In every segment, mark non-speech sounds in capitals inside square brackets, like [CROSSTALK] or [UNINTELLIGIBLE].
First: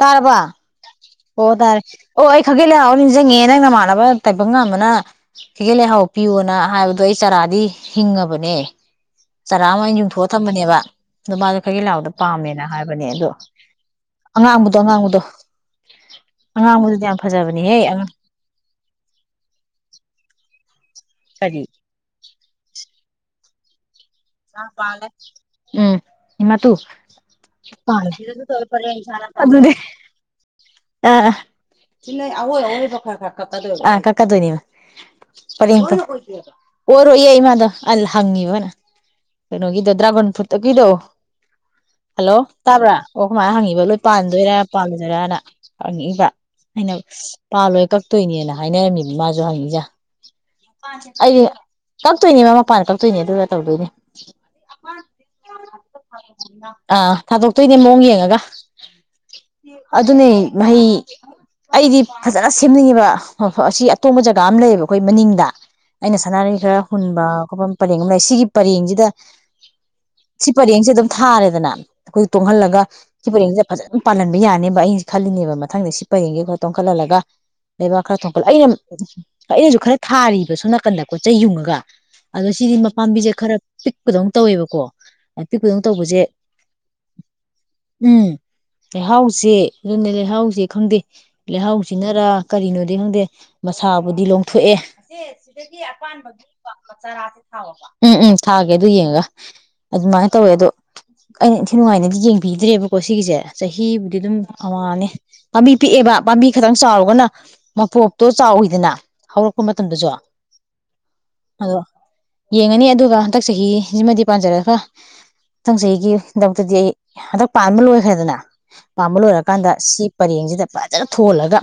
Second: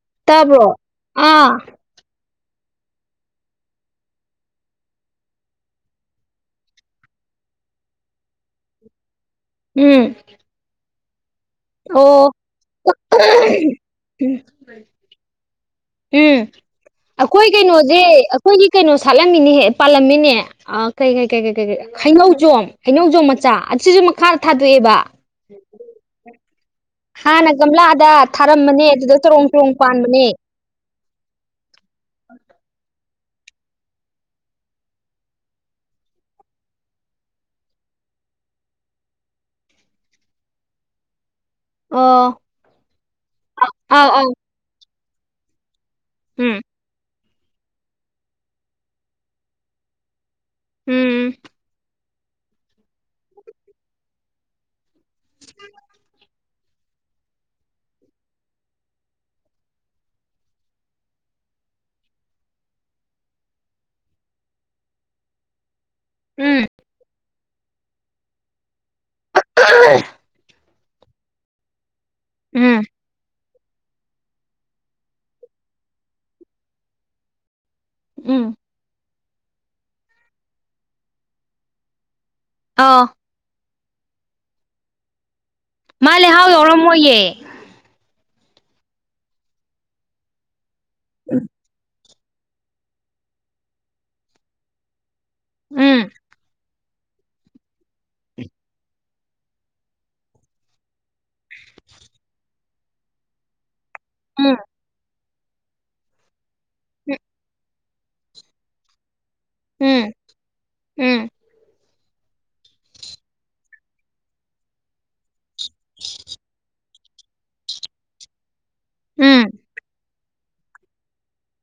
ꯇꯥꯔꯕ ꯇꯥꯕ꯭ꯔꯣ ꯑꯣ ꯑꯣ ꯑꯥ ꯇꯔꯦ ꯑꯣ ꯑꯩ ꯈꯥꯒꯦꯜ ꯂꯩꯍꯥꯎ ꯍꯥꯏꯔꯒ ꯅꯤꯡꯁꯤꯡꯉꯒꯑꯦ ꯅꯪ ꯅꯃꯥꯟꯅꯕ ꯇꯥꯏꯕꯪ ꯉꯝꯕꯅ ꯈꯥꯒꯦꯜ ꯂꯩꯍꯥꯎ ꯄꯤꯌꯣꯅ ꯍꯥꯏꯕꯗꯣ ꯑꯩ ꯆꯥꯔꯥꯗꯤ ꯍꯤꯡꯉꯕꯅꯦ ꯆꯔꯥ ꯑꯃ ꯑꯩꯅ ꯎꯝ ꯌꯨꯡꯊꯣꯛꯑ ꯊꯝꯕꯅꯦꯕ ꯑꯗꯣ ꯃꯥꯗꯣ ꯈꯥꯒꯦꯜ ꯂꯥꯎꯗꯣ ꯑꯣ ꯄꯥꯝꯃꯦꯅ ꯍꯥꯏꯕꯅꯦ ꯑꯗꯣ ꯎꯝ ꯑꯉꯥꯡꯕꯗꯣ ꯑꯉꯥꯡꯕꯗꯣ ꯑꯉꯥꯡꯕꯗꯨꯗꯤ ꯌꯥꯝ ꯑꯩꯈꯣꯏ ꯐꯖꯕꯅꯦꯍꯦ ꯀꯩꯅꯣꯁꯦ ꯑꯉꯥꯡ ꯑꯩꯈꯣꯏꯒꯤ ꯀꯩꯅꯣ ꯁꯥꯠꯂꯝꯃꯤꯅꯦ ꯄꯥꯜꯂꯝꯃꯤꯅꯦ ꯑꯥ ꯀꯩ ꯀꯩ ꯀꯩ ꯀꯔꯤ ꯀꯩ ꯀꯩ ꯈꯩꯅꯧ ꯖꯣꯝ ꯍꯩꯅꯧꯖꯣꯝ ꯃꯆꯥ ꯑꯁꯤꯁꯨ ꯃꯈꯥꯗ ꯌꯥꯝ ꯊꯥꯗꯣꯛꯑꯦꯕ ꯄꯜꯂꯦ ꯃꯥ ꯇꯨ ꯍꯥꯟꯅ ꯒꯝꯂꯥꯗ ꯊꯥꯔꯝꯕꯅꯦ ꯑꯗꯨꯗ ꯆꯔꯣꯡ ꯆꯔꯣꯡ ꯄꯥꯟꯕꯅꯦ ꯑꯆꯤꯂꯩꯑꯑꯣꯏ ꯑꯑꯣꯏꯕ ꯈꯥꯔꯥ ꯈꯥꯔꯥ ꯑꯥ ꯀꯛꯀꯥꯗꯣꯏꯅꯦꯕ ꯄꯔꯦꯡ ꯄ ꯑꯣꯏꯔꯣꯌꯦ ꯏꯃꯥꯗꯣ ꯑꯜ ꯍꯪꯉꯤꯕꯃꯥꯅꯥ ꯀꯩꯅꯣꯒꯤꯗꯣ ꯗ꯭ꯔꯥꯒꯟ ꯐꯨꯠ ꯇꯒꯤꯗꯣ ꯑꯣ ꯍꯜꯂꯣ ꯇꯥꯕ꯭ꯔꯥ ꯑꯣ ꯑꯩꯗꯣꯏ ꯏꯃꯥꯅ ꯍꯪꯉꯤꯕ ꯂꯣꯏ ꯑꯥꯎ ꯑꯥꯎ ꯄꯥꯟꯗꯣꯏꯔꯥꯥ ꯄꯥꯜꯂꯣꯏ ꯔꯅ ꯍꯪꯉꯛꯏꯕ ꯎꯝ ꯑꯩꯅ ꯄꯥꯜꯂꯣꯏ ꯀꯛꯇꯣꯏꯅꯦꯅ ꯍꯥꯏꯅꯔꯝꯃꯤꯅꯤ ꯃꯥꯁꯨ ꯍꯪꯉꯤꯁꯦ ꯎꯝ ꯑꯩ ꯀꯛꯇꯣꯏꯅꯦ ꯃꯥ ꯃꯄꯥꯟꯗ ꯀꯛꯇꯣꯏꯅꯦ ꯑꯗꯨꯒ ꯇꯧꯗꯣꯏꯅꯦ [INAUDIBLE] ꯑꯥ ꯊꯥꯗꯣꯛꯇꯣꯏꯅꯦ ꯃꯑꯣꯡ ꯌꯦꯡꯉꯒ ꯑꯗꯨꯅꯦ ꯃꯍꯩ ꯑꯩꯗꯤ ꯐꯖꯅ ꯁꯦꯝꯅꯤꯡꯉꯤꯕ ꯃꯐꯝ ꯑꯁꯤ ꯑꯇꯣꯡꯕ ꯖꯒꯥ ꯑꯃ ꯂꯩꯌꯦꯕ ꯑꯩꯈꯣꯏ ꯃꯅꯤꯡꯗ ꯑꯩꯅ ꯁꯥꯟꯅꯔꯩ ꯎꯝ ꯈꯔ ꯍꯨꯟꯕ ꯃꯐꯝ ꯄꯔꯦꯡ ꯑꯃ ꯂꯩ ꯁꯤꯒꯤ ꯄꯔꯦꯡꯖꯤꯗ [UNINTELLIGIBLE] ꯄꯔꯦꯡꯁꯦ ꯑꯗꯨꯝ ꯊꯥꯔꯦꯗꯅ ꯑꯩꯈꯣꯏ ꯇꯣꯡꯍꯜꯂꯒ ꯎꯝ ꯁꯤ ꯄꯔꯦꯡ ꯐꯖꯅ ꯄꯥꯜꯍꯟꯕ ꯌꯥꯔꯅꯤꯕ ꯑꯩ ꯈꯜꯂꯤꯅꯦꯕ ꯃꯊꯪꯗ ꯁꯤ ꯄꯔꯦꯡꯁꯦ ꯈꯔ ꯇꯣꯡꯈꯠꯍꯜꯂꯒ ꯂꯩꯕꯥꯛ ꯈꯔ ꯊꯣꯛꯒꯠꯂ ꯎꯝ ꯑꯩꯅ ꯑꯩꯅꯁꯨ ꯈꯔ ꯊꯥꯔꯤꯕ ꯁꯣꯝ ꯅꯥꯀꯟꯗ ꯄꯣꯠ ꯆꯩ ꯌꯨꯡꯉꯒ ꯑꯗꯣ ꯁꯤꯗꯤ ꯃ ꯑꯥꯎ ꯄꯥꯝꯕꯤꯁꯦ ꯈꯔ ꯄꯤꯛꯄꯗꯧ ꯇꯧꯋꯦꯕꯀꯣ ꯄꯤꯛꯄꯗꯧ ꯃꯥ ꯇꯧꯕꯁꯦ ꯂꯩꯍꯥꯎ ꯌꯥꯎꯔꯝꯃꯣꯏꯌꯦ ꯂꯩꯍꯥꯎꯆꯦ ꯌꯨꯝꯗꯅꯦ ꯍꯧꯖꯤꯛ ꯊꯨꯝꯗꯤ ꯎꯝ ꯂꯩꯍꯥꯎꯁꯤ ꯁꯤꯅꯔꯥ ꯀꯔꯤꯅꯣꯗꯤ ꯈꯪꯗꯦ ꯃꯁꯥꯕꯨꯗꯤ ꯂꯣꯡꯊꯣꯛꯑꯦ ꯁꯤꯗꯒꯤ ꯎꯝ ꯑꯄꯥꯟꯕꯒꯤ ꯎꯝ ꯎꯝ ꯊꯥꯒꯦ ꯑꯗꯨ ꯌꯦꯡꯉꯒ ꯑꯗꯨꯃꯥꯏꯅ ꯇꯧꯋꯦ ꯑꯗꯣ ꯑꯩꯅ ꯏꯊꯤ ꯅꯨꯡꯉꯥꯏꯅꯗꯤ ꯌꯦꯡꯕꯤꯗ꯭ꯔꯦꯕꯀꯣ ꯁꯤꯒꯤꯁꯦ ꯆꯍꯤꯕꯨꯗꯤ ꯑꯗꯨꯝ ꯑꯝꯃꯅꯤ ꯄꯥꯝꯕꯤ ꯄꯤꯛ ꯑꯦꯕ ꯄꯥꯝꯕꯤ ꯈꯇꯪ ꯆꯥꯎꯔꯒꯅ ꯃꯄꯣꯞꯇꯣ ꯆꯥꯎꯋꯤꯗꯅ ꯍꯧꯔꯛꯄ ꯃꯇꯝꯗꯁꯨ ꯎꯝ ꯎꯝ ꯑꯗꯁꯨ ꯌꯦꯡꯉꯅꯤ ꯑꯗꯨꯒ ꯍꯟꯗꯛ ꯆꯍꯤꯁꯤꯃꯗꯤ ꯄꯥꯟꯖꯔꯒ ꯃꯊꯪ ꯆꯖꯤꯒꯤꯗꯃꯛꯇꯗꯤ ꯑꯩ ꯍꯟꯗꯛ ꯄꯥꯟꯕ ꯂꯣꯏꯈ꯭ꯔꯦꯗꯅ ꯄꯥꯟꯕ ꯎꯝ ꯂꯣꯏꯔ ꯁꯤ ꯄꯔꯦꯡꯁꯤꯗ ꯐꯖꯟꯅ ꯊꯣꯜꯂꯒ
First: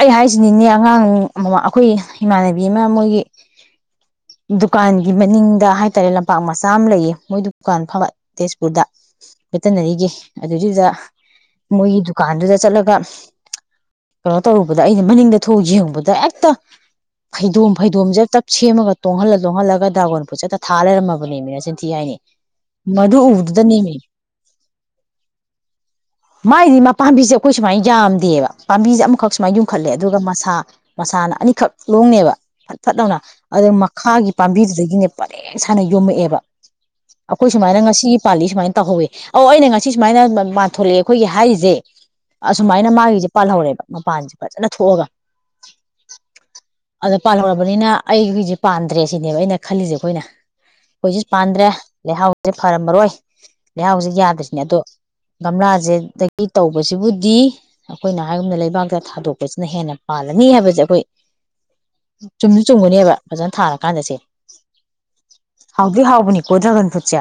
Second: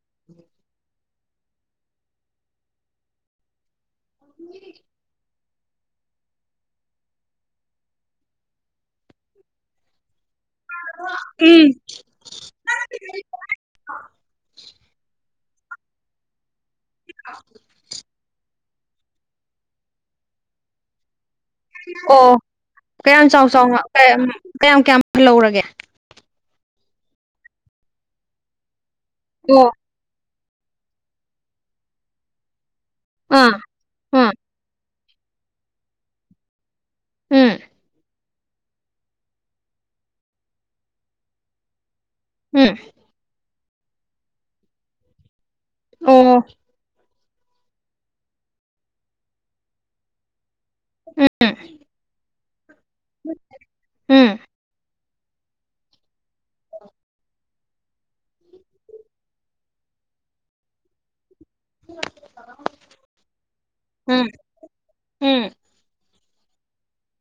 ꯑꯩ ꯍꯥꯏꯁꯤꯅꯤꯅꯦ ꯑꯉꯥꯡ ꯑꯩꯈꯣꯏ ꯏꯃꯥꯟꯅꯕꯤ ꯑꯃ ꯃꯣꯏꯒꯤ ꯗꯨꯀꯥꯟꯒꯤ ꯃꯅꯤꯡ ꯗ ꯍꯥꯏꯇꯥꯔꯦ ꯂꯝꯄꯥꯛ ꯃꯆꯥ ꯑꯃ ꯂꯩꯌꯦ ꯃꯣꯏꯗꯨ ꯗꯨꯀꯥꯟ ꯐꯝꯕ ꯇꯦꯖꯄꯨꯔꯗ ꯚꯦꯇꯤꯅꯔꯤꯒꯤ ꯎꯝ ꯃꯤꯒꯤ ꯗꯨꯀꯥꯟꯗꯨꯗ ꯆꯠꯂꯒ ꯀꯩꯅꯣ ꯇꯧꯔꯨꯕꯗ ꯑꯩꯅ ꯃꯅꯤꯡ ꯗ ꯊꯣꯛꯑ ꯌꯦꯡꯎꯕꯗ ꯍꯦꯛꯇ ꯐꯩꯗꯣꯝ ꯐꯩꯗꯣꯝꯁꯦ ꯍꯦꯛꯇ ꯁꯦꯝꯃꯒ ꯇꯣꯡꯍꯜꯂ ꯇꯣꯡꯍꯜꯂꯒ ꯗ꯭ꯔꯥꯒꯣꯟ ꯐꯔꯨꯠꯁꯦ ꯍꯦꯛꯇ ꯊꯥ ꯂꯩꯔꯝꯃꯕ ꯑꯣ ꯀꯌꯥꯝ ꯆꯥꯎ ꯆꯥꯎꯅ ꯎꯕꯗꯨꯗꯅꯦꯃꯤ ꯀꯌꯥꯝ ꯀꯌꯥꯝ ꯐꯜꯍꯧꯔꯒꯦ ꯃꯥꯏꯗꯤ ꯃꯥ ꯄꯥꯝꯕꯤꯁꯦ ꯑꯩꯈꯣꯏ ꯁꯨꯃꯥꯏꯅ ꯌꯥꯝꯗꯦꯕ ꯄꯥꯝꯕꯤꯁꯦ ꯑꯃꯈꯛ ꯁꯨꯃꯥꯏ ꯑꯣ ꯌꯨꯝꯈꯠꯂꯦ ꯑꯗꯨꯒ ꯃꯁꯥ ꯃꯁꯥꯅ ꯑꯅꯤꯈꯛ ꯂꯣꯡꯅꯤꯕ ꯐꯠ ꯂꯥꯎꯅ ꯑꯥ ꯑꯗꯒꯤ ꯎꯝ ꯃꯈꯥꯒꯤ ꯄꯥꯝꯕꯤꯖꯤꯗꯒꯤꯅꯦ ꯄꯔꯦꯡ ꯁꯥꯅ ꯌꯣꯝꯃꯛ ꯑꯦꯕ ꯑꯩꯈꯣꯏ ꯎꯝ ꯁꯨꯃꯥꯏꯅ ꯉꯁꯤ ꯄꯥꯜꯂꯤ ꯁꯨꯃꯥꯏꯅ ꯇꯧꯍꯧꯋꯦ ꯑꯩꯅ ꯉꯁꯤ ꯁꯨꯃꯥꯏꯅ ꯃꯥꯟꯊꯣ ꯂꯛꯑꯦ ꯑꯩꯈꯣꯏꯒꯤ ꯍꯥꯏꯔꯤꯁꯦ ꯎꯝ ꯑꯁꯨꯃꯥꯏꯅ ꯃꯥꯒꯤꯁꯦ ꯄꯥꯜꯍꯧꯔꯦꯕ ꯃꯄꯥꯟꯁꯦ ꯐꯖꯟꯅ ꯊꯣꯛ ꯑꯒ ꯎꯝ ꯑꯗ ꯄꯥꯜ ꯍꯧꯔꯕꯅꯤꯅ ꯑꯩ ꯒꯤꯁꯦ ꯄꯥꯟꯗ꯭ꯔꯦ ꯁꯤꯅꯦꯕ ꯑꯩꯅ ꯈꯜꯂꯤꯁꯦ ꯑꯩꯈꯣꯏꯅ ꯑꯩꯈꯣꯏꯁꯨ ꯎꯝ ꯄꯥꯟꯗ꯭ꯔꯦ ꯂꯩꯍꯥꯎ ꯐꯔꯝ ꯃꯔꯣꯏ ꯂꯩꯍꯥꯎꯖꯤ ꯎꯝ ꯌꯥꯗ꯭ꯔꯤꯁꯤꯅꯦ ꯑꯗꯣ ꯚꯝꯂꯥ ꯖꯦ ꯑꯗꯒꯤ ꯇꯧꯕꯁꯤꯕꯨꯗꯤ ꯑꯩꯈꯣꯏꯅ ꯍꯥꯏꯒꯨꯝꯅ ꯂꯩꯕꯥꯛꯇ ꯊꯥꯗꯣꯛ ꯁꯤꯅ ꯍꯦꯟꯅ ꯄꯥꯜꯂꯅꯤ ꯍꯥꯏꯕꯁꯦ ꯑꯩꯈꯣꯏ ꯆꯨꯝꯁꯨ ꯆꯨꯝꯒꯅꯦꯕ ꯐꯖꯅ ꯊꯥꯔ ꯀꯥꯟꯗꯁꯦ ꯎꯝ ꯎꯝ ꯍꯥꯎꯗꯤ ꯍꯥꯎꯕꯅꯤ ꯀꯣ ꯗ꯭ꯔꯥꯏꯒꯟ ꯐ꯭ꯔꯨꯠꯁꯦ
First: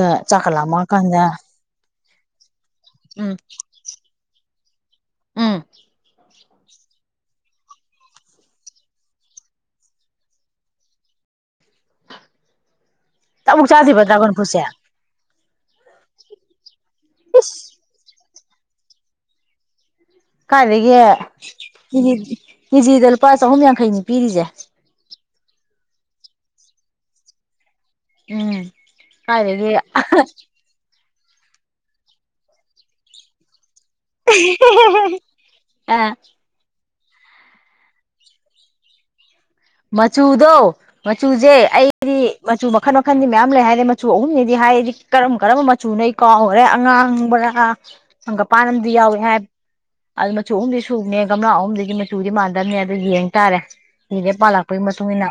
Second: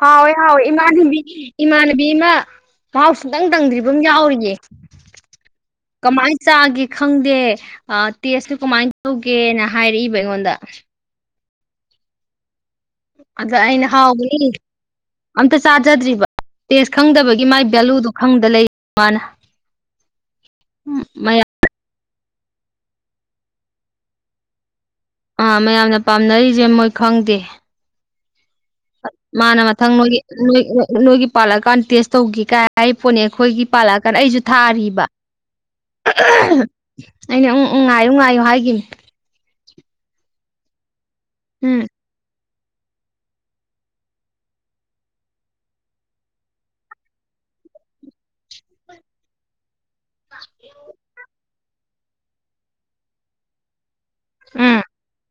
ꯍꯥꯎꯢ ꯆꯥꯛꯀ ꯍꯥꯎꯏ ꯏꯃꯥꯟꯅꯕꯤ ꯂꯥꯝꯃꯛꯑꯀꯥꯟꯗ ꯏꯃꯥꯟꯅꯕꯤ ꯑꯃ ꯃꯍꯥꯎ ꯎꯝ ꯁꯨꯨꯛꯇꯪ ꯇꯪꯗ꯭ꯔꯤꯕ ꯑꯃ ꯌꯥꯎꯔꯤꯌꯦ ꯎꯝ ꯀꯃꯥꯏ ꯆꯥꯒꯦ ꯈꯪꯗꯦ ꯇꯦꯁꯇꯨ ꯀꯃꯥꯏꯅ ꯇꯧꯒꯦꯅ ꯍꯥꯏꯔꯛꯏꯕ ꯑꯩꯉꯣꯟꯗ ꯑꯗ ꯆꯥꯕꯨꯛ ꯑꯩꯅ ꯆꯥꯗ꯭ꯔꯤꯕ ꯗ꯭ꯔꯥꯒꯣꯟ ꯍꯥꯎꯕꯗꯤ ꯐ꯭ꯔꯨꯠꯁꯦ ꯑꯝꯇ ꯆꯥꯖꯗ꯭ꯔꯤꯕ ꯇꯦꯁ ꯈꯪꯗꯕꯒꯤ ꯏꯁ ꯃꯥꯥꯏ ꯚꯦꯂꯨꯗꯣ ꯈꯪꯗ ꯂꯩ ꯃꯥꯅ ꯀꯥꯏꯗꯒꯤ ꯎꯝ, ꯃꯌꯥꯝ ꯀꯦꯖꯤ ꯀꯦꯖꯤꯗ ꯂꯨꯄꯥ ꯆꯍꯨꯝ ꯌꯥꯡꯈꯩꯅꯤ ꯄꯤꯔꯤꯁꯦ ꯑꯥ ꯃꯌꯥꯝꯅ ꯄꯥꯝꯅꯔꯤꯁꯦ ꯃꯣꯏ ꯈꯪꯗꯦ ꯎꯝ ꯃꯥꯅ ꯀꯥꯏꯗꯒꯤ ꯃꯊꯪ ꯅꯣꯏꯒꯤ ꯅꯣꯢ ꯅꯣ ꯅꯣꯏꯒꯤ ꯄꯥꯜ ꯂꯛ ꯀꯥꯟꯗ ꯇꯦꯁ ꯇꯧꯒꯦ ꯀꯥꯏ ꯍꯥꯏ ꯄꯣꯠꯅꯤ ꯑꯩꯈꯣꯏꯒꯤ ꯄꯥꯜꯂꯛꯇꯅ ꯑꯩꯁꯨ ꯊꯥꯔꯤꯕ ꯑꯦ ꯑꯩꯅ ꯎꯝ ꯎꯝ ꯉꯥꯏꯌꯨ ꯉꯥꯏꯌꯨ ꯍꯥꯏꯈꯤꯕꯅꯦ ꯃꯆꯨꯗꯣ ꯃꯆꯨꯁꯦ ꯎꯝ ꯑꯩꯗꯤ ꯃꯆꯨ ꯃꯈꯟ ꯃꯈꯟꯗꯤ ꯃꯌꯥꯝ ꯂꯩ ꯍꯥꯏ ꯃꯆꯨ ꯑꯍꯨꯝꯅꯤꯗꯤ ꯍꯥꯏ ꯀꯔꯝ ꯀꯔꯝꯕ ꯃꯆꯨꯅꯣꯗꯤ ꯑꯩ ꯀꯥꯎꯔꯦ ꯑꯉꯥꯡꯕꯔꯥ ꯖꯪꯒꯥꯝꯄꯥꯟ ꯑꯃꯗꯤ ꯌꯥꯎꯏ ꯍꯥꯏ ꯑꯗꯨ ꯃꯆꯨ ꯑꯍꯨꯝꯗꯤ ꯁꯨꯨꯕꯅꯤ ꯒꯝꯂꯥ ꯑꯗꯨꯒꯤ ꯃꯆꯨꯗꯤ ꯃꯥꯟꯅꯗꯕꯅꯤ ꯑꯗꯣ ꯌꯦꯡ ꯇꯥꯔꯦ ꯄꯥꯜ ꯎꯝ ꯂꯥꯛꯄꯒꯤ ꯃꯇꯨꯡ ꯏꯟꯅ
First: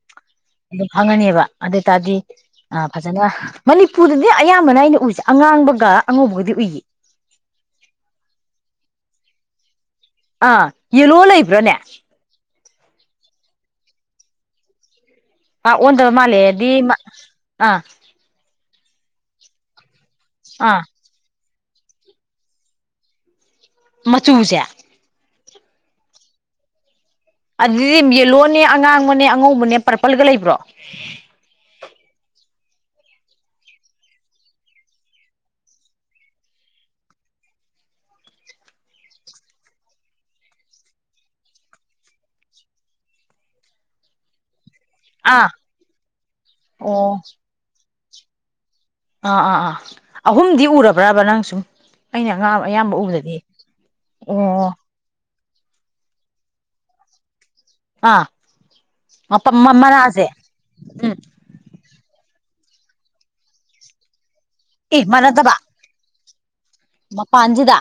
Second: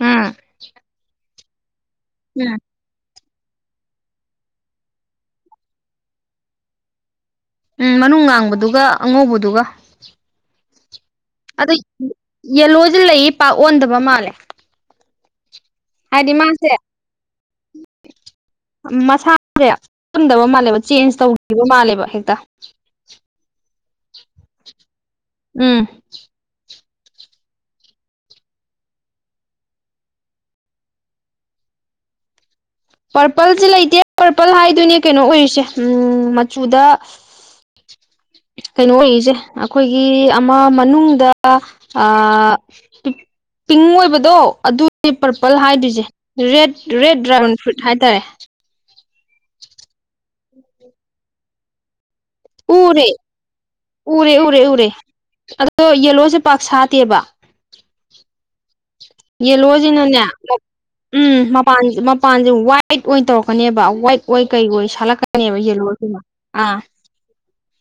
ꯎꯝ ꯑꯗꯨꯝ ꯈꯪꯉꯅꯤꯕ ꯑꯗ ꯇꯗꯤ ꯎꯝ ꯐꯖꯟꯅ ꯃꯅꯤꯄꯨꯔꯗꯗꯤ ꯑꯌꯥꯝꯕꯅ ꯑꯩꯅ ꯎꯏꯁꯦ ꯑꯉꯥꯡꯕꯒ ꯑꯉꯧꯕꯒꯗꯤ ꯎꯏꯌꯦ ꯎꯝ ꯃꯅꯨꯡ ꯉꯥꯡꯕꯗꯨꯒ ꯑꯉꯧꯕꯗꯨꯒ ꯍꯥꯥ ꯌꯦꯂꯣ ꯂꯩꯕ꯭ꯔꯥꯅꯦ ꯌꯦꯜꯂꯣꯖꯦ ꯂꯩꯌꯦ ꯄꯥꯛ ꯑꯣꯟꯗꯕ ꯃꯥꯜꯂꯦ ꯑꯣꯟꯗꯕ ꯍꯥꯏꯗꯤ ꯃꯥꯜꯂꯦꯗꯤ ꯃꯥꯁꯦ ꯑꯥ ꯃꯁꯥꯥꯁꯦ ꯄꯨꯝꯗꯕ ꯃꯥꯜꯂꯦꯕ ꯑꯥ ꯆꯦꯟꯖ ꯇꯧ ꯂꯩꯕ ꯃꯥꯜꯂꯦꯕ ꯍꯦꯛꯇ ꯃꯆꯨꯁꯦ ꯎꯝ ꯑꯗꯨꯗꯤ ꯌꯦꯜꯂꯣꯅꯦ ꯑꯉꯥꯡꯕꯅꯦ ꯑꯉꯧꯕꯅꯦ ꯄꯔꯄꯜꯒ ꯂꯩꯕ꯭ꯔꯣ ꯄꯔꯄꯜꯁꯦ ꯂꯩꯇꯦ ꯄꯔꯄꯜ ꯍꯥꯏꯗꯨꯅꯦ ꯀꯩꯅꯣ ꯑꯣꯏꯔꯤꯁꯦ ꯎꯝ ꯃꯆꯨꯗ ꯀꯩꯅꯣ ꯑꯣꯏꯔꯤꯁꯦ ꯑꯈꯣꯏꯒꯤ ꯑꯃ ꯃꯅꯨꯡꯗ ꯑꯥ ꯄꯤꯡ ꯑꯣꯏꯕꯗꯣ ꯑꯗꯨ ꯑꯥ ꯄꯔꯄꯜ ꯍꯥꯏꯗꯣꯏꯁꯦ ꯔꯦꯠ ꯑꯣ ꯔꯦꯠ ꯗ꯭ꯔꯥꯒꯟ ꯐꯨꯔꯠ꯭ ꯍꯥꯏ ꯇꯔꯦ ꯑꯥ ꯑꯥ ꯑꯥ ꯑꯍꯨꯝꯗꯤ ꯎꯔꯕ꯭ꯔꯕ ꯅꯪ ꯁꯨꯝ ꯑꯩꯅ ꯑꯉ ꯑꯌꯥꯝꯕ ꯎꯔꯦ ꯎꯕꯗꯗꯤ ꯎꯔꯦ ꯎꯔꯦ ꯑꯣ ꯎꯔꯦ ꯑꯗꯣ ꯌꯦꯜꯂꯣꯁꯦ ꯄꯥꯛ ꯁꯥꯠꯇꯦꯕ ꯑꯥ ꯌꯦꯂꯣꯁꯤꯅꯅꯦ ꯃꯅꯥꯁꯦ ꯎꯝ ꯃꯄꯥꯟ ꯃꯄꯥꯟꯖꯨ ꯋꯥꯏꯠ ꯑꯣꯏꯅ ꯇꯧꯔꯛꯀꯅꯦꯕ ꯋꯥꯏꯠ ꯑꯣꯏ ꯀꯩ ꯑꯣꯏ ꯁꯥꯂꯛꯀꯗꯣꯏꯅꯦꯕ ꯌꯦꯜꯂꯣꯗꯨꯅ ꯑꯥ ꯃꯥꯄꯥꯟꯁꯤꯗ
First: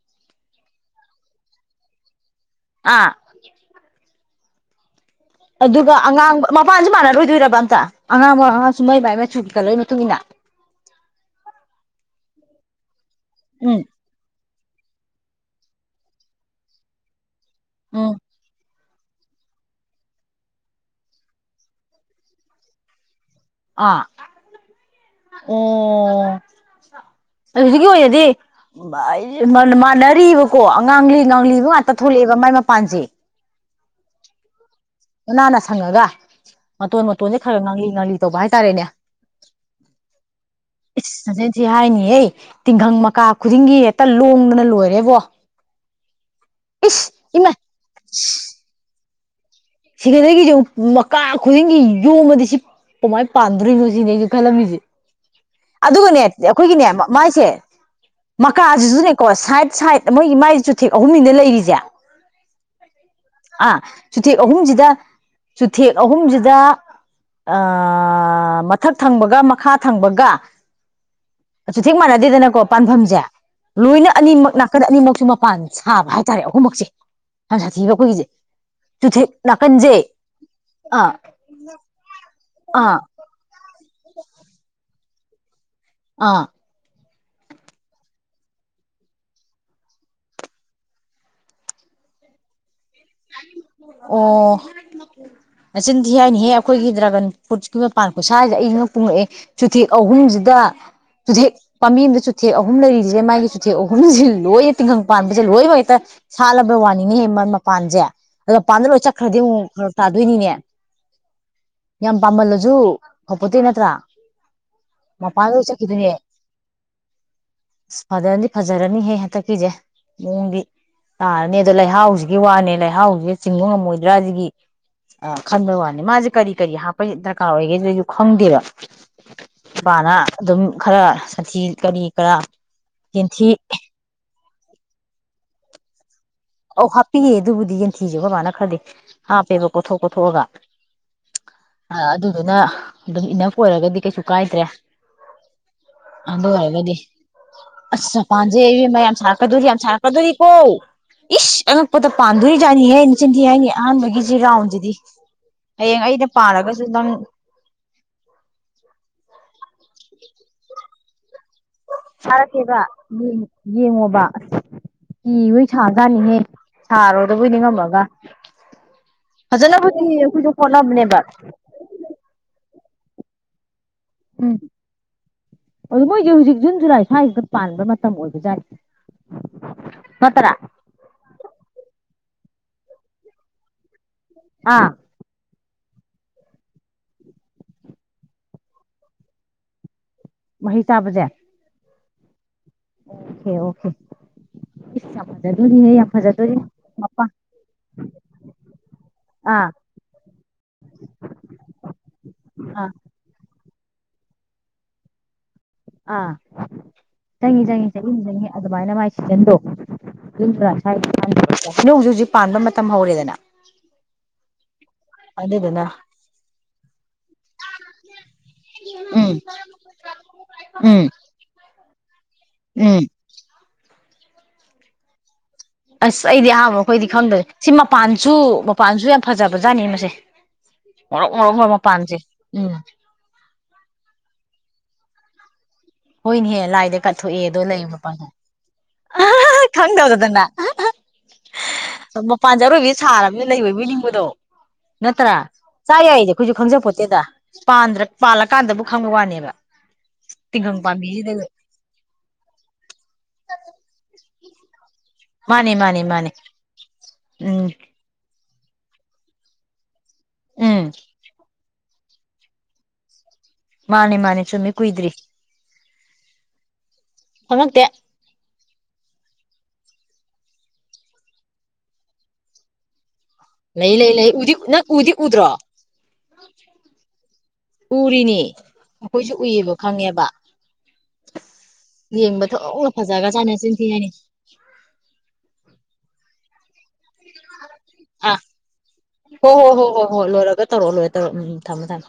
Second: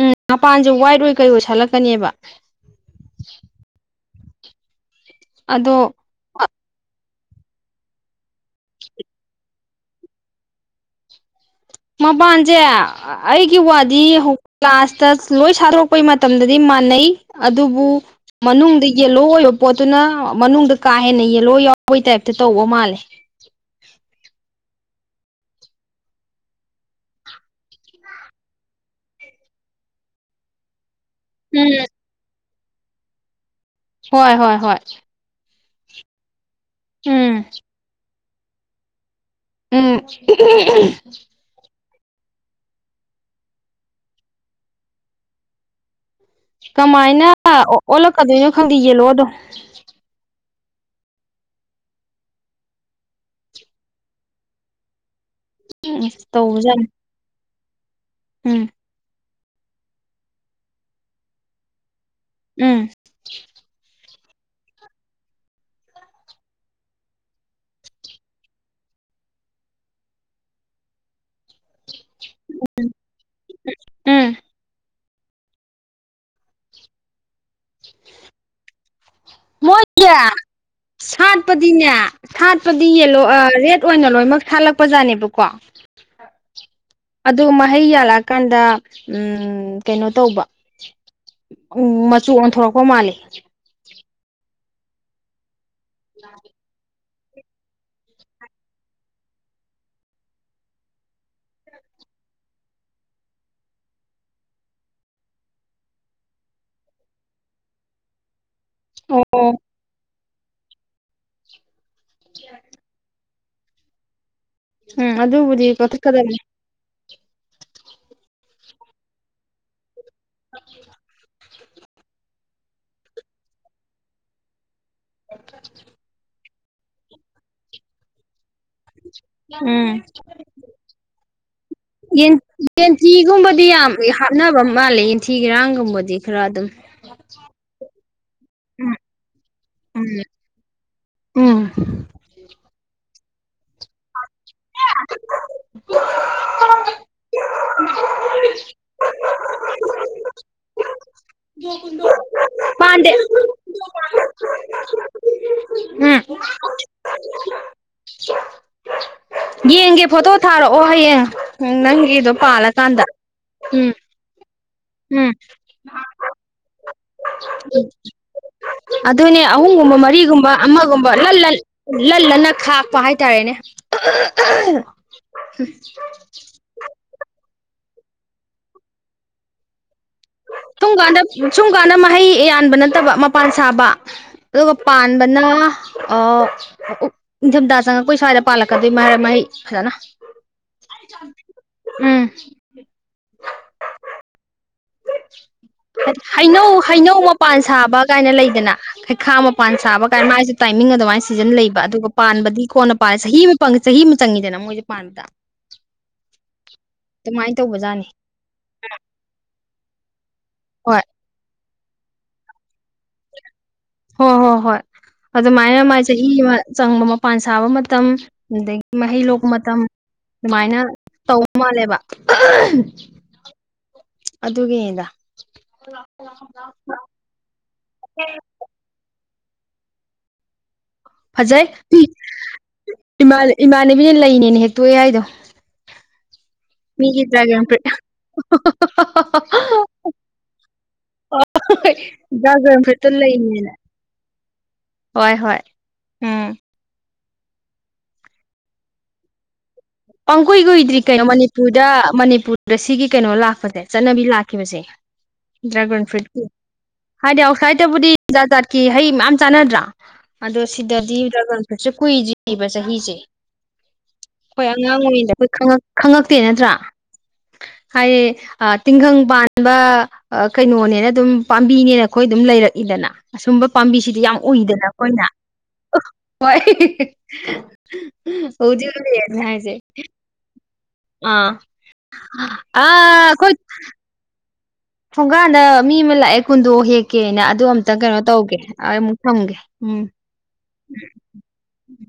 ꯎꯝ ꯃꯄꯥꯟꯁꯨ ꯋꯥꯏꯠ ꯑꯣꯏ ꯀꯩ ꯑꯣꯏ ꯁꯥꯠꯂꯛꯀꯅꯤꯕ ꯑꯥ ꯑꯗꯣ ꯑꯗꯨꯒ ꯑꯉꯥꯡ ꯃꯄꯥꯟꯁꯦ ꯃꯥꯟꯅꯔꯣꯏ ꯗꯨꯏꯔꯕ ꯑꯝꯇ ꯑꯉꯥꯡꯕ ꯑꯉꯥ ꯁꯨꯃꯩ ꯄꯥꯏꯕ ꯁꯨꯠ ꯀꯂꯔ [UNINTELLIGIBLE] ꯃꯄꯥꯟꯁꯦ ꯑ ꯑꯩꯒꯤ ꯎꯝ ꯋꯥꯗꯤ ꯍꯧ ꯂꯥꯁꯇ ꯂꯣꯏ ꯁꯥꯠꯇꯣꯔꯛꯄꯩ ꯃꯇꯝꯗꯗꯤ ꯃꯥꯟꯅꯩ ꯑꯗꯨꯕꯨ ꯎꯝ ꯃꯅꯨꯡꯗꯒꯤ ꯌꯦꯂꯣ ꯑꯣꯏꯕ ꯄꯣꯠꯇꯨꯅ ꯃꯅꯨꯡꯗ ꯀꯥ ꯍꯦꯟꯅ ꯌꯦꯜꯂꯣ ꯌꯥꯎꯕꯩ ꯇꯥꯏꯞꯇ ꯇꯧꯕ ꯃꯥꯜꯂꯦ ꯑꯥ ꯑꯣ ꯑꯗꯨꯗꯒꯤ ꯑꯣꯏꯅꯗꯤ ꯃꯥꯟꯅꯔꯤꯕꯀꯣ ꯉꯥꯡꯂꯤ ꯉꯥꯡꯂꯤꯕ ꯎꯝ ꯉꯥꯛꯇ ꯊꯣꯛꯂꯑꯦꯕ ꯃꯥꯏ ꯃ ꯄꯥꯟꯖꯤ ꯍꯣꯏ ꯍꯣꯏ ꯍꯣꯏ ꯃꯥꯅ ꯁꯪꯉꯒ ꯃꯇꯣꯟ ꯃꯇꯣꯟꯖꯦ ꯎꯝ ꯈꯔ ꯈꯔ ꯉꯥꯡꯂꯤ ꯇꯧꯕ ꯍꯥꯏꯇꯥꯔꯦꯅꯦ ꯎꯝ ꯍꯨꯝ ꯍꯨꯝ ꯍꯦ ꯇꯤꯡꯒꯪ ꯃꯀꯥ ꯈꯨꯗꯤꯡꯒꯤ ꯇ ꯂꯣꯡꯗꯅ ꯂꯣꯏꯔꯦꯕꯣ ꯏꯁ ꯀꯃꯥꯏꯅ ꯏꯃꯥꯏ ꯑꯣꯜꯂꯛꯀꯗꯣꯏꯅꯣ ꯈꯪꯗꯦ ꯌꯦꯜꯂꯣꯗꯣ [INAUDIBLE] ꯁꯤꯀꯟꯗꯔꯒꯤꯁꯦ ꯑꯃꯨꯛ ꯃꯀꯥ ꯈꯨꯗꯤꯡꯒꯤ ꯌꯣꯝꯃꯗꯤ ꯁꯤ ꯀꯃꯥꯏ ꯄꯥꯟꯗꯣꯔꯤꯅꯣ ꯁꯤꯅꯦ ꯑꯩꯩꯖꯦ ꯈꯜꯂꯝꯃꯤꯖꯦ ꯑꯗꯨꯒꯅꯦ ꯇꯧꯕꯖꯥꯠꯅꯤ ꯑꯩꯈꯣꯏꯒꯤꯅꯦ ꯃꯥꯏꯁꯦ ꯎꯝ ꯃꯀꯥꯖꯤꯖꯨꯅꯦ ꯀꯣ ꯁꯥꯏꯠ ꯁꯥꯏꯠ ꯃꯣꯏꯒꯤ ꯃꯥꯏ ꯆꯨꯊꯦꯛ ꯑꯍꯨꯝꯅꯤꯅ ꯂꯩꯔꯤꯖꯦ ꯎꯝ ꯆꯨꯊꯦꯛ ꯑꯍꯨꯝꯖꯤꯗ ꯆꯨꯊꯦꯛ ꯑꯍꯨꯝꯖꯤꯗ ꯑꯑ ꯃꯊꯛ ꯊꯪꯕꯒ ꯃꯈꯥ ꯊꯪꯕꯒ ꯆꯦꯛ ꯃꯥꯟꯅꯗꯦꯗꯅꯀꯣ ꯄꯥꯟꯕꯝꯁꯦ ꯂꯣꯏꯅ ꯎꯝ ꯑꯅꯤꯃꯛ ꯅꯥꯀꯟ ꯑꯅꯤꯃꯛ ꯃꯄꯥꯟ ꯁꯥꯕ ꯍꯥꯏꯇꯥꯔꯦ ꯑꯍꯨꯝꯃꯛꯆꯦ ꯌꯥꯝ ꯁꯥꯊꯤꯕ ꯑꯩꯈꯣꯏꯒꯤꯖꯦ ꯃꯣꯏꯒꯤ ꯑꯥ ꯁꯥꯠꯄꯗꯤꯅꯦ ꯁꯥꯠꯄꯗꯤ ꯑꯥ ꯌꯦꯜꯂꯣ ꯑ ꯔꯦꯗ ꯑꯣꯏꯅ ꯂꯣꯏꯃꯛ ꯁꯥꯠꯂꯄꯖꯥꯠꯅꯦ ꯂꯨꯀꯣ ꯑꯥ ꯑꯗꯣ ꯃꯍꯩ ꯌꯥꯜꯂꯛꯑꯀꯥꯟꯗ ꯎꯝ ꯀꯩꯅꯣ ꯇꯧꯕ ꯎꯝ ꯃꯆꯨ ꯑꯣꯟꯊꯣꯔꯛ ꯄ ꯃꯥꯜꯂꯦ ꯑꯣ ꯅꯆꯤꯟꯊꯤ ꯍꯥꯏꯅꯤꯍꯦ ꯑꯩꯈꯣꯏꯒꯤ ꯗ꯭ꯔꯒꯟ ꯐꯨꯠꯀꯤ ꯃꯄꯥꯟ ꯈꯨꯠꯁꯥꯖꯦ ꯑꯩ ꯉꯛꯄꯨ ꯉꯛꯑꯦ ꯆꯨꯊꯦꯛ ꯑꯍꯨꯝꯖꯤꯗ ꯆꯨꯊꯦꯛ ꯄꯥꯝꯕꯤ ꯑꯃꯗ ꯆꯨꯊꯦꯛ ꯑꯍꯨꯝ ꯂꯩꯔꯤꯖꯦ ꯃꯥꯒꯤ ꯆꯨꯊꯦꯛ ꯑꯍꯨꯝꯖꯦ ꯂꯣꯏꯅ ꯇꯤꯡꯒꯪ ꯄꯥꯟꯕꯁꯦ ꯂꯣꯏꯃꯛ ꯍꯦꯛꯇ ꯁꯥꯠꯂꯕ ꯋꯥꯅꯤꯅꯦ ꯃ ꯄꯥꯟꯖꯦ ꯑꯗꯣ ꯄꯥꯟꯗ ꯂꯣꯏ ꯆꯠꯀ꯭ꯔꯗꯤ ꯑꯣ ꯐꯔꯛ ꯇꯥ ꯗꯣꯏꯅꯤꯅꯦ ꯌꯥꯝ ꯄꯥꯝꯃꯜꯂꯖꯨ ꯐꯄꯣꯇꯦ ꯅꯠꯇ꯭ꯔꯥ ꯎꯝ ꯃꯄꯥꯟꯗ ꯑꯗꯨꯕꯨꯗꯤ ꯆꯠꯈꯤꯗꯣꯏꯅꯦ ꯀꯛꯊꯠꯀꯗꯕꯅꯦ ꯑꯁ ꯐꯖꯅꯗꯤ ꯐꯖꯔꯅꯤꯍꯦ ꯍꯟꯇꯛꯀꯤꯖꯦ ꯃꯑꯣꯡꯗꯤ ꯇꯥꯔꯅꯤ ꯂꯩꯍꯥꯎꯁꯦ ꯋꯥꯅꯦ ꯂꯩꯍꯥꯎꯖꯤ ꯆꯤꯡꯕ ꯉꯝꯃꯣꯏꯗ꯭ꯔꯥ ꯑꯁꯤꯒꯤ ꯑ ꯈꯟꯕ ꯋꯥꯅꯤ ꯃꯥꯁꯦ ꯀꯔꯤ ꯀꯔꯤ ꯍꯥꯞꯄ ꯗꯔꯀꯥꯔ ꯑꯣꯏꯒꯦ ꯗꯨꯁꯨ ꯈꯪꯗꯦꯕ ꯎꯝ ꯅꯨꯄꯥꯅ ꯑꯗꯨꯝ ꯈꯔ ꯁꯟꯊꯤ ꯀꯔꯤ ꯀꯔꯥ ꯌꯦꯟ ꯌꯦꯟꯊꯤ ꯑꯅꯕ ꯃꯥꯜꯂꯦ ꯌꯦꯟꯊꯤ ꯌꯦꯟꯔꯥꯡꯒꯨꯝꯕꯗꯤ ꯑꯧ ꯍꯥꯞꯄꯤꯌꯦ ꯑꯗꯨꯕꯨꯗꯤ ꯌꯦꯟꯊꯤꯖꯦ ꯑꯩꯈꯣꯏ ꯃꯥꯅ ꯈꯔꯗꯤ ꯍꯥꯞꯄꯦꯕ ꯀꯣꯊꯣꯛ ꯎꯝ ꯀꯣꯊꯣꯛ ꯑꯒ ꯎꯝ ꯑꯗꯨꯗꯨꯅ ꯑꯗꯨꯝ ꯏꯅꯞ ꯑꯣꯏꯔꯒꯗꯤ ꯀꯩꯁꯨ ꯀꯥꯏꯗꯦ ꯗꯔꯦ ꯑꯗꯨ ꯑꯣꯏꯔꯒꯗꯤ ꯑꯁ ꯃꯄꯥꯟꯁꯦ ꯏꯕꯦꯝꯃꯥ ꯌꯥꯝ ꯁꯥꯔꯛ ꯀꯗꯧꯔꯤ ꯌꯥꯝ ꯁꯥꯔꯛꯀꯗꯧꯔꯤ ꯀꯣ ꯏꯁ ꯑꯉꯛꯄꯗ ꯄꯥꯟꯗꯧꯔꯤ ꯥꯖꯥꯠꯅꯤꯍꯦ ꯄꯥꯟꯗꯦ ꯅꯆꯤꯟ ꯊꯤ ꯍꯥꯏꯅꯤ ꯑꯍꯥꯟꯕꯒꯤꯁꯤꯗꯤ ꯁꯤ ꯔꯥꯎꯟꯖꯤꯗꯤ ꯍꯌꯦꯡ ꯎꯝ ꯑꯩꯅ ꯄꯥꯜꯂꯒꯁꯨ ꯅꯪ [INAUDIBLE] ꯌꯦꯡꯒꯦ ꯐꯣꯇꯣ ꯊꯥꯔꯛꯑꯣ ꯍꯌꯦꯡ ꯅꯪꯒꯤꯗꯣ ꯊꯔꯛꯀꯦꯕ ꯄꯥꯜꯂꯀꯥꯟꯗ ꯎꯝ ꯌꯦꯡꯉꯣꯕ ꯎꯝ ꯑꯨꯝ ꯂꯣꯏ ꯁꯥ ꯖꯦꯠꯅꯤꯍꯦ ꯑꯗꯨꯅꯦ ꯑꯍꯨꯝꯒꯨꯝꯕ ꯐꯖꯅꯕꯨꯗꯤ ꯃꯔꯤꯒꯨꯝꯕ ꯑꯩꯈꯣꯏꯁꯨ ꯑꯃꯒꯨꯝꯕ ꯍꯣꯠꯅꯕꯅꯦꯕ ꯂꯟ ꯂꯟ ꯂꯟ ꯂꯟꯅ ꯊꯥꯎ ꯄꯥ ꯍꯥꯏ ꯇꯥꯔꯦꯅꯦ ꯎꯝ ꯑꯗꯨ ꯃꯣꯏꯖꯤ ꯍꯧꯖꯤꯛ ꯖꯨꯟ ꯖꯨꯂꯥꯏ ꯁ꯭ꯋꯥꯏꯁꯤꯗ ꯄꯥꯟꯕ ꯃꯇꯝ ꯃꯇꯝ ꯑꯣꯏꯕ ꯖꯠꯅꯤ ꯁꯨꯝ ꯀꯥꯟꯗ ꯁꯨꯝ ꯀꯥꯟꯗ ꯃꯍꯩ ꯌꯥꯟꯕ ꯅꯠꯇꯕ ꯃꯄꯥꯟ ꯁꯥꯕ ꯑꯗꯨꯒ ꯑꯥ ꯄꯥꯟꯕꯅ ꯑꯣ ꯅꯤꯡꯊꯝꯊꯥ ꯆꯪꯉꯛꯄꯩ ꯁ꯭ꯋꯥꯏꯗ ꯄꯥꯜꯂꯛ ꯀꯅꯤ ꯃꯍꯩ ꯐꯖꯟꯅ ꯃꯍꯩ ꯆꯥꯕꯁꯦ ꯎꯝ ꯑꯣꯀꯦ ꯑꯣꯀꯦ ꯏꯁ ꯌꯥꯝ ꯐꯖꯗꯣꯔꯤꯍꯦ ꯌꯥꯝ ꯐꯖꯗꯣꯔꯤ ꯍꯩꯅꯧ ꯍꯩꯅꯧ ꯃꯄꯥꯟ ꯁꯥꯕ ꯀꯥꯏꯅ ꯂꯩꯗꯅ ꯈꯩꯈꯥ ꯑꯥ ꯃꯄꯥꯟ ꯁꯥꯕ ꯀꯥꯏꯅ ꯃꯥꯏꯁꯨ ꯇꯥꯏꯃꯤꯡ ꯑꯗꯨꯃꯥꯏꯅ ꯁꯤꯖꯟ ꯂꯩꯕ ꯑꯗꯨꯒ ꯄꯥꯟꯕꯗꯤ ꯑꯥ ꯀꯣꯟꯅ ꯄꯥꯜꯂꯦ ꯆꯍꯤ ꯆꯍꯤ ꯑꯃ ꯆꯪꯉꯤꯗꯅ ꯃꯣꯏꯁꯦ ꯄꯥꯟꯕꯗ ꯑꯥ ꯑꯗꯨꯃꯥꯏꯅ ꯆꯪꯉꯤ ꯆꯪꯏ ꯆꯪꯏ ꯇꯧꯕꯖꯥꯠꯅꯤ ꯆꯍꯤ ꯑꯃ ꯆꯪꯏ ꯑꯗꯨꯃꯥꯏꯅ ꯃꯥꯏ ꯁꯤꯖꯟꯗꯣ [UNINTELLIGIBLE] ꯍꯣꯏ ꯍꯩꯅꯧꯖꯨ ꯍꯧꯖꯤꯛ ꯄꯥꯟꯕ ꯃꯇꯝ ꯍꯧꯔꯦꯗꯅ ꯍꯣꯏ ꯍꯣ ꯍꯣꯏ ꯑꯗꯨꯃꯥꯏꯅ ꯑꯗꯨꯗꯨꯅ ꯃꯥꯥꯏ ꯆꯍꯤ ꯑꯃ ꯆꯪꯕ ꯃꯄꯥꯟ ꯁꯥꯕ ꯃꯇꯝ ꯑꯗꯒꯤ ꯃꯍꯩ ꯎꯝ ꯂꯣꯛꯄ ꯃꯇꯝ ꯑꯗꯨꯃꯥꯏꯅ ꯎꯝ ꯇꯧꯕ ꯃꯥꯜꯂꯦꯕ ꯎꯝ ꯑꯗꯨꯒꯤꯅꯤꯗ ꯑꯁ ꯑꯩꯗꯤ ꯑꯍꯥꯟꯕ ꯑꯩꯈꯣꯏꯗꯤ ꯈꯪꯗꯦ ꯁꯤ ꯃꯄꯥꯟꯖꯨ ꯃꯄꯥꯟꯖꯨ ꯌꯥꯝ ꯐꯖꯕ ꯖꯥꯠꯅꯤ ꯃꯁꯦ ꯉꯧꯔꯣꯛ ꯉꯧꯔꯣꯛ ꯐꯖꯩ ꯉꯧꯕ ꯃꯄꯥꯟꯁꯦ ꯎꯝ ꯏꯃꯥ ꯏꯃꯥꯟꯅꯕꯤꯅ ꯂꯩꯅꯦꯅ ꯍꯦꯛꯇꯣꯛꯑꯦ ꯍꯥꯏꯗꯣ ꯍꯣꯏꯅꯦꯍꯦ ꯂꯥꯏꯗ ꯃꯤꯒꯤ ꯀꯠꯊꯣꯛꯑꯦꯗꯣ ꯗ꯭ꯔꯥꯒꯟ ꯂꯩ ꯐ꯭ꯔꯨꯏꯠ ꯃꯄꯥꯟꯁꯦ ꯑ ꯍ ꯍ ꯍ ꯈꯪꯗꯧꯗꯗꯅ ꯍꯣꯏ ꯃꯄꯥꯟꯖꯦ ꯗ꯭ꯔꯥꯒꯟ ꯑꯔꯣꯏꯕꯤ ꯐ꯭ꯔꯨꯏꯠꯇ ꯁꯥꯔꯕꯅꯤꯅ ꯂꯩ ꯂꯩꯅꯦꯅ ꯑꯣꯢꯕꯣꯢ ꯅꯤꯡꯕꯗꯣ ꯅꯠꯇ꯭ꯔꯥ ꯍꯣꯏ ꯍꯣꯏ ꯆꯥ ꯌꯥꯏꯗꯤ ꯎꯝ ꯑꯩꯈꯣꯏꯁꯨ ꯈꯪꯖꯄꯣꯠꯇꯦꯗ ꯄꯥꯟꯗ꯭ꯔꯦ ꯄꯥꯜꯂꯀꯥꯟꯗꯕꯨ ꯈꯪꯕ ꯋꯥꯅꯦꯕ ꯄꯪ ꯀꯨꯏ ꯇꯤꯡꯈꯪ ꯀꯨꯏꯗ꯭ꯔꯤ ꯀꯩꯅꯣ ꯄꯥꯝꯕꯤꯁꯤꯗ ꯃꯅꯤꯄꯨꯔꯗ ꯃꯅꯤꯄꯨꯔꯗ ꯁꯤꯒꯤ ꯀꯩꯅꯣ ꯂꯥꯛꯄꯁꯦ ꯆꯠꯅꯕꯤ ꯂꯥꯛ ꯈꯤꯕꯁꯦ ꯃꯥꯅꯦ ꯃꯥꯅꯦ ꯗ꯭ꯔꯒꯟ ꯐ꯭ꯔꯨꯠ ꯃꯥꯅꯦ ꯍꯥꯏꯗꯤ ꯎꯝ ꯑꯥꯎꯠꯁꯥꯢꯠ ꯇꯕꯨꯗꯤ ꯖꯥ ꯖꯥꯠ ꯀꯤ ꯍꯩ ꯃꯌꯥꯝ ꯆꯥꯟꯅꯗ꯭ꯔꯥ ꯑꯗꯣ ꯎꯝ ꯁꯤꯗꯗꯤ ꯗ꯭ꯔꯥꯒꯟ ꯁꯨ ꯀꯨꯏꯗ꯭ꯔꯤꯕ ꯆꯍꯤꯖꯦ ꯃꯥꯅꯤ ꯃꯥꯅꯤ ꯍꯣꯏ ꯑꯉꯥꯡ ꯑꯣꯏꯔꯤꯗ ꯈꯣꯢ ꯈꯪꯉꯛ ꯈꯪꯉꯛꯇꯦ ꯅꯠꯇ꯭ꯔꯥ ꯈꯪꯉꯛꯇꯦ ꯍꯥꯏꯌꯦ ꯑ ꯇꯤꯡꯈꯪ ꯄꯥꯟꯕ ꯑ ꯀꯩꯅꯣꯅꯦꯅ ꯑꯗꯨꯝ ꯄꯥꯝꯕꯤꯅꯦꯅ ꯑꯩꯈꯣꯏ ꯑꯗꯨꯝ ꯂꯩꯔꯛꯏꯗꯅ ꯑꯁꯨꯝꯕ ꯂꯩ ꯂꯩ ꯄꯥꯝꯕꯤꯁꯤꯗꯤ ꯂꯩ ꯌꯥꯝ ꯎꯗꯤ ꯎꯏꯗꯅ ꯅꯪ ꯎꯗꯤ ꯑꯩꯈꯣꯏꯅ ꯎꯗ꯭ꯔꯣ ꯑꯣ ꯍꯣꯏ ꯍꯧꯖꯤꯛ ꯎꯏꯕ ꯍꯥꯏꯁꯦ ꯈꯪꯉꯦꯕ ꯑꯥ ꯌꯦꯡꯕ ꯊꯑꯣꯅ ꯑꯥ ꯈꯣꯢ ꯐꯖꯒ꯭ꯔꯖꯥꯠꯅꯤ ꯆꯤꯟꯊꯤ ꯍꯥꯏꯅꯤ ꯊꯨꯡꯒꯥꯟꯗ ꯃꯤ ꯃ ꯂꯥꯛꯑꯦ ꯀꯨꯟꯗꯣ ꯍꯦꯛ ꯀꯦꯅꯥ ꯑꯗꯨ ꯑꯝꯇ ꯀꯩꯅꯣ ꯑꯥ ꯇꯧꯒꯦ ꯑꯩ ꯑꯃꯨꯛ ꯍꯣ ꯊꯝꯒꯦ ꯍꯣ ꯍꯣ ꯎꯝ ꯍꯣ ꯍꯣ ꯂꯣꯏꯔꯒ ꯇꯧꯔꯛꯑꯣ ꯂꯣꯏꯔ ꯇꯧꯔꯣ ꯎꯝ ꯎꯝ ꯊꯝꯃꯦ ꯊꯝꯃꯦ